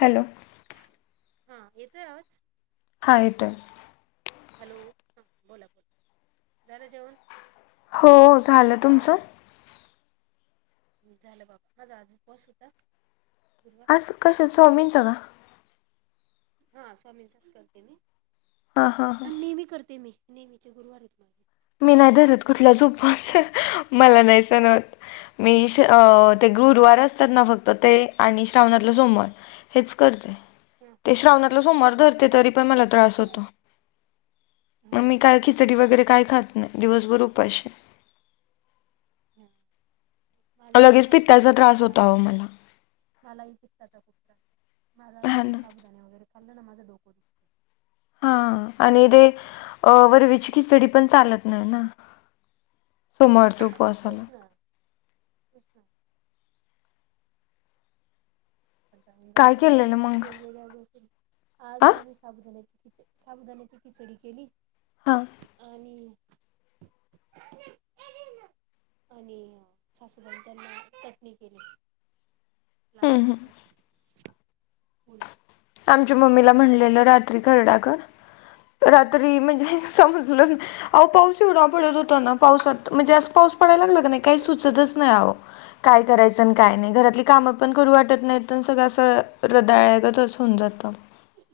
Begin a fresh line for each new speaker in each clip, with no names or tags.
Hello.
हा येतोय आवाज?
हा येतोय आहे.
हॅलो ह बोला, बोला झालं जेवण?
हो झालं. तुमचं?
झालं बाबा माझा आज उपवास होता. गुरुवार
कसं च स्वामिनचा का?
हा स्वामींचाच करते मी
हां हां हां
अन नेहमी करते मी. नेहमीचे गुरुवार आहेत माझे.
मी नाही धरत कुठला उपवास मला नाही सणहोत मी अ ते गुरुवार असतात ना फक्त ते आणि श्रावणातलं सोमवार हेच करते.
हां
ते श्रवणा समोर धरते तरी पण मला त्रास होतो
हां हो
मग
ना
मी काय खिचडी वगैरे काय खात दिवसभर उपाशी.
ह [inaudible]
लगेच पित्त्याचा त्रास होता
माझा
अहो मला.
मलाही पित्ताचा खूप त्रास मला
हा
तसे
ना
साबुदाणा वगैरे खाल्लं ना माझं डोको दु
हा आणि तेे अ वरवीची खिचडी पण चालत नाहीना. सोमवारच
तेच ना कृष्ण [inaudible]
काय
तो
केलेलं
माणूस
मग
वेगवेगळ्या गोष्टी
आ
आज आम्ही साबुदाण्याची खिच साबुदाण्याची खिचडी केली.
हा
आणि आणि सासूबाई त्यांना चटणी केली. लाल
हम्म हम्म
तिखट [unintelligible]
आमच्या मम्मीला म्हणलेलं रात्री खरडा कर रात्री म्हणजे समजलं अहो पाऊस एवढा पडत होता ना पाऊसात म्हणजे अस पाऊस पडायला लागला का नाय काय सुचतच नाही आहो. काय करायचं अनं काय नाय घरातली कामं पण करू वाटत नाहीत अणि सगळं असं रदाळ्यागत होऊन जात.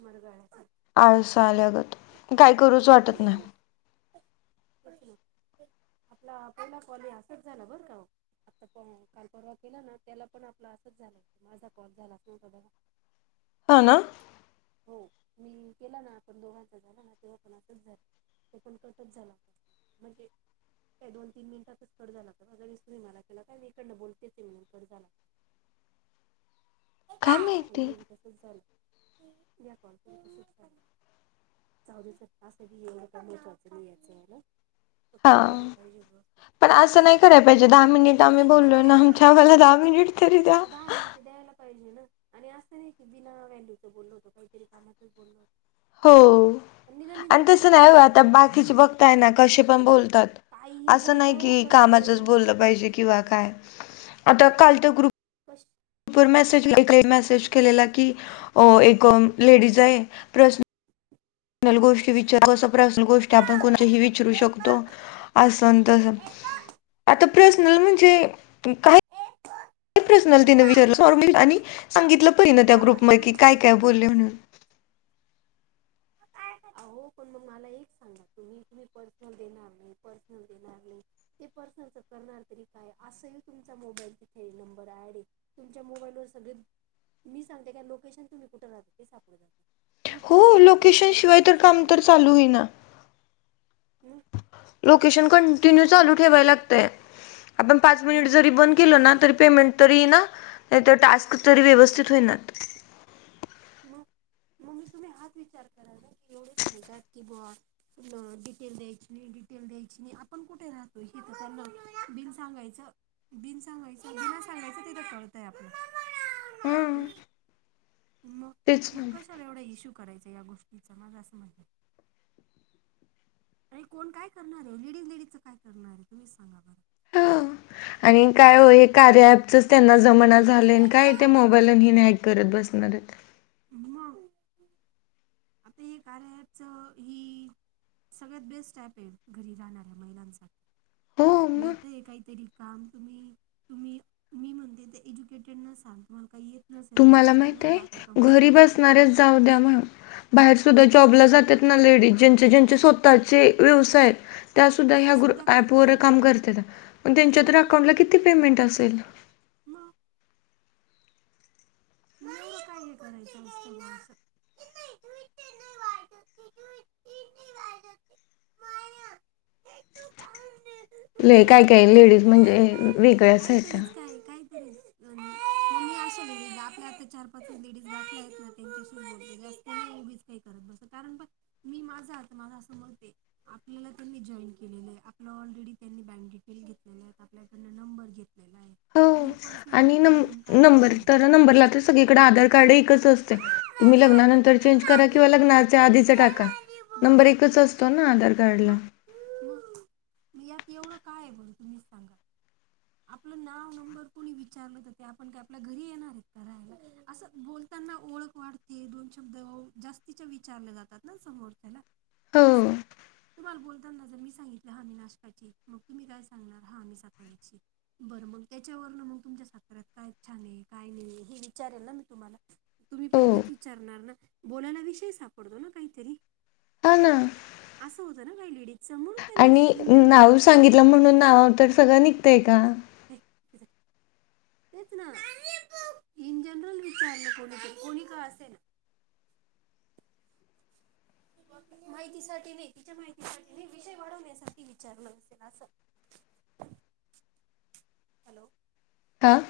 मरगळ्यांस
आळस आल्यागत काय करूच वाटत
तेच
नाय.
ना, तेच ना आपला पहिला कॉलही असाच झालं बरं का ओ आता प काल परवा केला ना त्याला पण आपला असंच झालं होत माझा कॉल झाला तुमचा झाला.
हो न
हो मी केला ना आपण दोघांचा झाला ना तेव्हा पण आसाच झालं ते पण कटच झाला होता. म्हणजे काय दोन तीन मिनिटातच कट झाला होता ना लगेच तुम्ही मला केला काय मी इकडनं बोलतेचये म्हणून कट झाला.
[inaudible]
आणि
माहिती
हे बो तसच झालं यां कॉलच ही तसच झालं. जाऊदे चल असं बी ये काय महत्वाच नाय याच ना फक्त
हा
व्हायला पाहिजे ग
पण असं नाय कराय पाहिजे दहा मिनिट आम्ही बोललोय ना आमच्या आम्हाला दहा मिनिट तरी दया.
ते दहा मिनिटं द्यायला पाहिजे ना. आणि असं नाय की बिना व्हॅल्यूच बोललो होतो कायतरी कामाचच बोललो होतो.
हो
निदान निदान
आणि
तुम्ही
तसं
दहा
नाय
मिनिटं
आता
नका पकडू
बाकीचे बघताय ना कसे पण बोलतात.
काहीही
असं
बोलता
नाय
हो
की कामाचच
कशावरून बी
बोललं पाहिजे किंवा काय आता काल त ग्रुप
पंस
वर मेसेज [inaudible] मेसेज केलेला की, अ एक लेडीज आहे प्रस नल गोष्ट विचारत असं पर्सनल गोष्टी आपण कोणत्या ही विचारू शकतो अस न तस आत पर्सनल म्हणजे काय पर्सनल तिन विचारलं आणि सांगितलं पईन त्या
अहो
ग्रुप
मग
मध्ये की
माझं
काय
तेच
काय
म्हणे
बोलले म्हणून
आहो पण मग मला एक सांगा तुम्ही तुम्ही पर्सनल देणार नाय पर्सनल देणार नाही ते पर सनलच करणार तरी काय असंही तुमचा मोबाईल तिथे नंबर ऍड ये. तुमच्या मोबाईलवर सगळे मी सांगते काय लोकेशन तुम्ही कुठ राहता ते सापडल जात तुम्ही पर्सनल देत
तिशा शिवाय तर काम तर चालू होई ना
मग
लोकेशन कंटिन्यू
तुम्ही
चालू ठेवाय लागतय. आपण पाच मिनिट
मग
जरी बंद केल ना तरी पेमेंट तरी येई ना नायतर टास्क तरी व्यवस्थित होईनात.
म म्हणजे तुम्ही हाच विचार करा ना की एवढे सांगतात की बुआ म डिटेल द्यायची नाही डिटेल द्यायची नाही आपण कुठे राहतोय हे तर त्यांना बिनं सांगायचं बिन सांगायचं बिना सांगायचं तिदे कळतय आपलं
आ
म मग कशाला एवढा इश्यू करायचा या गोष्टीचा माझं असं मत हाय. आणि कोण काय करणार ये लेडीज लेडीच काय करणार ये तुम्हीच सांगा बरं
ह आणि काय हो हे कार्या ऍपचच त्यांना जमाना झालय काय ते
बरं
मोबाईल इन हॅक करत बसणार आहेत.
मं! आता हे कार्या ऍप च ही. सगळ्यात बेस्ट ऍप आहे घरी राहणाऱ्या महिलांसाठी.
हो मग
मिळतय काहीतरी काम तुम्ही-तुम्ही मी म्हणते ते एज्युकेटेडना सांग तुम्हाला काही येत नसेल तरी
तुम्हाला
सुद्धा त्या
माहित आहे
महिला आता कमवत
घरी
आहे मग
बसणाऱ्याच जाऊ द्या म्हणू बाहेर सुद्धा जॉबला जात्यात ना लेडीज ज्यांचे-ज्यांचे स्वतःचे व्यवसाय आहे. त्यासद्धा
ते
ह्या ग्रु
सुद्धा करताय
ऍपवर काम करत्यांत पण त्यांच्या तर
हो
अकाउंटला किती पेमेंट असेल?
म! न एवढं काय हे करायचं असत असं.
[inaudible] [inaudible] लयी काही काही लेडीज म्हणजे वेगळ्याच आहेता.
हूं न मी अशा मुली ला. मी आता चार पाच च लेडीच गाठल्या आहेत ना त्यांच्याशीच बोलते जास्त नाही उगीच काही करत बस कारण बगं मी माझ आता माझं असं मत हे. आपल्याला त्यांनी जॉईन केलेलं आहे, आपल ऑलरेडी त्यांनी बँक डिटेल घेतलेल्या आहेत, आपल्याकडन नंबर घेत लेला आहे.
हो
आणि पर्सनल
आणि न
डिटेल घेऊन काय
नंबर
करणार
तर
आहे
नंबरला त सगळीकडे आधार कार्ड ए कच असतय तुम्ही लग्ना
मग
नंतर चेन्ज करा, किंवा लग्नाच्या आधीच टाका नंबर एकच अस तो ना आधार कार्ड ला.
म यात एवढं काय आहे बरं तुम्हीच सांगा? आपलं नाव नंबर कोणी विचारलं त ते आपण काय आपल्या घरी येणार हेत काय राहायला असं बोल तांना ओळख वाढते दोन शब्द जास्तीच्या विचारले जातात ना समोरच्याला.
हो
असं. तुम्हाला बोलताना जर मी सांगितलं हा मी नाशकाची, मग तुम्ही काय सांगणार हा मी साताऱ्याची. बरं मग त्याच्यावरन मग तुमच्या साताऱ्यात काय छान आहे, काय नही हे विचारेल ना मी तुम्हाला. तुम्ही पण
हो
तेच विचारणार ना, बोलायला विषय सापडतो ना काहीतरी.
हा ना.
असं होत ना काही लेडीज
आणि नाव सांगितलं म्हणून नाव तर सगळं निघतय का?
[unintelligible] तेच ना इन जनरल विचारलं कोणीतरी कोणी का असेना [unintelligible] माहितीसाठी नी तिच्या माहितीसाठी मी विषय वाढवण्यासाठी विचारलं असेल असं. हॅलो!
हां!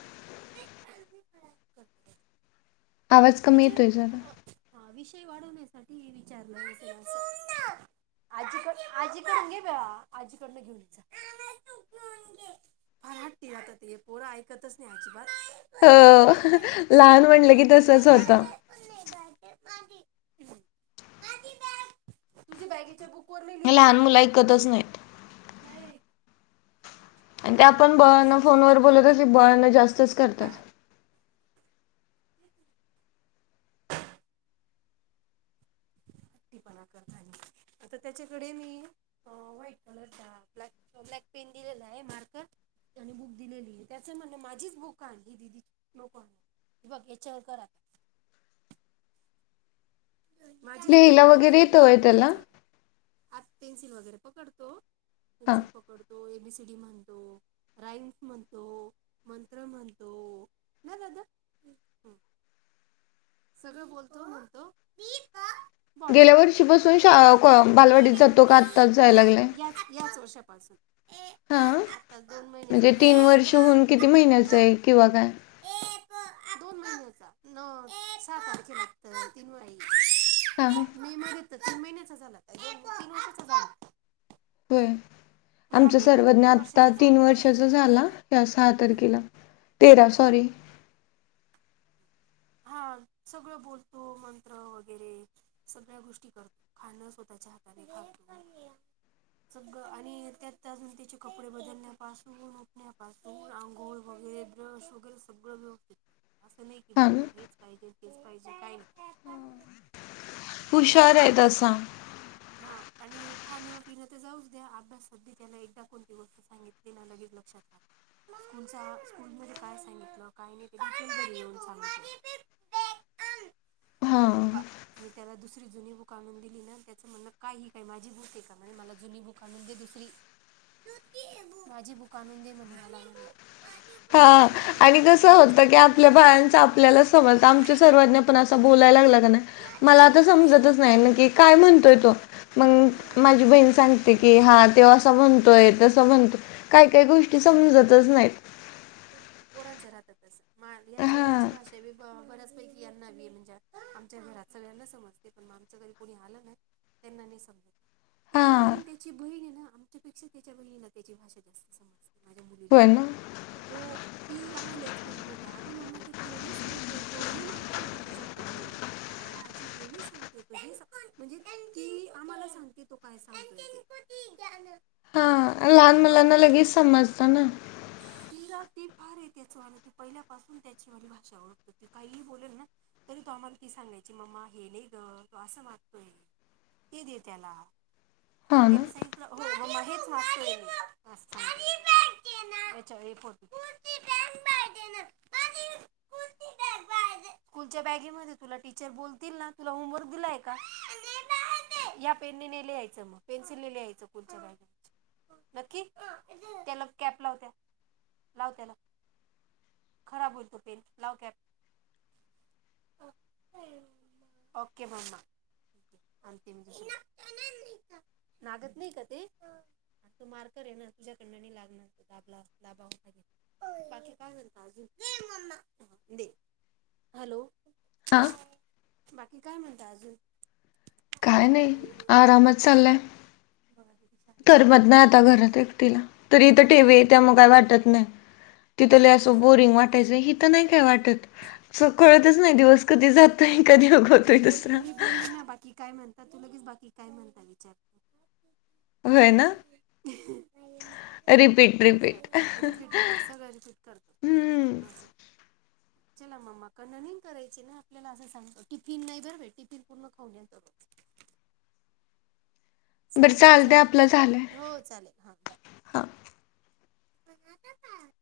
[unintelligible]
आवाज कमी
विचय
येतोय जरा
हा, हा विषय वाढवण्यासाठी विचारलं असेल असं. आजीकड आजी काून घे ब आजीकडनं घेऊनचा [unintelligible] फार हट्टी आता ते पोर ऐकतच नाही अजिबात. [unintelligible]
हो लहान म्हटलं की तसच होत.
तुम बॅगेच्या बुक. [unintelligible]
हे लहान मुलं ऐकतच नाहीत.
नाही.
आणि ते
त्याला
आपण
बुक पाहिजे
बळणं फोनवर बोलत असली बळणं जास्तच करतात.
[inaudible] ती बलात्कार झाले. आता त्याच्याकडे मी अ व्हाईट कलरचा ब्लॅक ब्लॅक पेन दिलेला आहे मार्कर त्यांनी बुक दिलेली त्याच म्हण माझीच बुक आणली दिदीची नको आणू. बघ य चळकर आता माझीच बुक
लिहायला
आण
वगैरे
माझ्याच
येतं
बुक वर
होय त्याला?
करायचं अता. आत पेन्सिल वगैरे पकडतो
हा.
पेन्सिल पकडतो ए बी सी डी म्हणतो. राईम्स म्हणतो मंत्र म्हणतो. ना दादा? हं. सगळं बोलतो म्हणतो. मी प
गेल्या वर्षीपासून शा कॉ बालवाडीत जातो का आत्ताच जाय लागलाय?
याच याच वर्षापासून
हा.
आताच दोन महिने
म्हणजे
झाले
तीन वर्ष
ना
होऊन
त्या
किती महिन्याचं आहे किंवा काय?
एक दोन महिन्याचा न सहा तारखे लागत तीन
हा हा.
वेळा मी मारत तर तीन महिन्याचा झाला तीन वर्षाचा झाला.
होय
ह्या
आमचा
मे मध्ये
सर्वज्ञ
तीन
आता
वर्षाचा झाला
तीन वर्षाचा झाला या सहा
हम्म.
तारखेला. तेरा सॉरी.
हा सगळं बोलतो मंत्र वगैरे सगळ्या गोष्टी करतो खाण स्वतःच्या हाताने खातो. सगळं आणि त्यातजून त्याचे कपडे बदलण्यापासून उठण्या पासून तो अंघोळ वगैरे ब्रश वगैरे सगळं व्यवस्थित अस नई - - किंवा
हा ना.
त्याला हेच पाहिजे तेच पाहिजे काय नाही.
हुशार आहे. तसा - -
हा आणि खाणं पिणं तर जाऊच द्या अभ्यासात भी त्याला एकदा कोणती गोष्ट सांगितली ना लगेच लक्षात राहत. स्कूलचा स्कुल मध्ये काय सांगितलं काय नाही ते घरी येऊन सांग
हा.
पा मी त्याला दुसरी जुनी बुक आणून दिली ना त्याच म्हणण कायही काही माझी बुक आहे का म्हणजे मला जुनी बुक आणून दे दुसरी.
[inaudible]
माझी बुक आनून दे म्हणे मला म्हणे.
हा
बुक आणून ही काय-
आणि
ही काय
कसं
माझी
होतं
बुक
की
आहे का
आपल्या बाळंच आपल्याला समजत
ए
आमची
माझी
सर्वज्ञ
बुक
पण
आहे
असा
का
बोल - - बोलायला कणी
माझी
मला
बुक
आता समजतच नाही ना की काय म्हणतोय तो?
माझी बुक
मंग
हा.
माझी बहीण सांगते की हा त्यो असं
नाही माझी
म्हणतोय
बुक
तसा म्हणतोय. काही काही गोष्टी समजतच नाहीत.
पोरांच राहतातस मा याच
हा
याची भाषा बऱ्याच पैकी यांना बी म्हणजे आमच्या घरात सगळ्यांना समजते पण मग आमचं घरी कोणी आलं नाही त्यांना नाही समजत.
हा
एव्हन त्याची बहीण आहे ना आमच्यापेक्षा त्याच्या बहिण ला त्याची भाषा जास्त समजते. माझ्या मुलीला.
होय
हो
[inaudible]
ती आम्हाला एक्सप्लेन करते अगं मम्मा ते ते नाही सांगतोयतो हे मागतोय तो तुझ्याकडनं. अग आजी हे नाही सांगतय तो म्हणजे ती आम्हाला सांगते तो काय सांगतोय ते.
हा लाहान
हो
मुलाना लगेच समजत ना.
तिला ती फार आहे त्याचवाल ती पहिल्यापासून त्याचीवाली भाषा ओळखतते ती काही बोल ना. तरी तो आम्हाला ती सांगायची मम्मा हे नाही ग तो असं मागतोय. ते दे त्याला अन
हा ना
त्यांन सांगितलं हो मम्मा हेच मागतोय मी. असं सांगता तो याच्यावर [unintelligible]
[unintelligible]
स्कूलच्या बॅगेमधी तुला टीचर बोलतील ना तुला होमवर्क दिलाय का? या पेनने ने लियायचं मग पेन्सिलने लियायचं स्कूलच्या [unintelligible] नक्की त्याला कॅप लाव त्या लाव त्याला खराब होईल तो पेन लाव कॅप ओके मम्मा [unintelligible] लागत नाही का ते तू मार करे ना तुझ्याकडनं नाही लागणार दाबला दाबावा लागेल बाकी काय म्हणता अजून हा दे हॅलो
हा
बाकी काय म्हणता अजून?
काय नाही आरामच चाललाय
बघा किती छान आहे मी
करमत नाही
बाकी काय
आता घरात एकटीला तरी इथे
तेच ना.
टीव्ही आहेत त्यामुळे काय वाटत नाही तिथ असं बोरिंग वाटायच हित नाहीय काय वाटत सो कळतच नाही दिवस कधी जातोय कधी उग
मी बोल मी बोलल ना बाकी काय म्हणता तू लगेच बाकी काय म्हणता विचारत
होय ना
[unintelligible]
रिपीट, रिपीट
रिपीट रिपीट सगळं रिपीट करतो
हम्मं
असं
[unintelligible]
चला मम्मा कडन नीन करायची ना आपल्याला असं सांगतो टिफिन नाही भर टिफिन पूर्ण खाऊन घ्यायचा तो
बरं
चालेल
चालतंय
चला
आपलं झालंय
हो चालेल हा बाय
हा.
[unintelligible]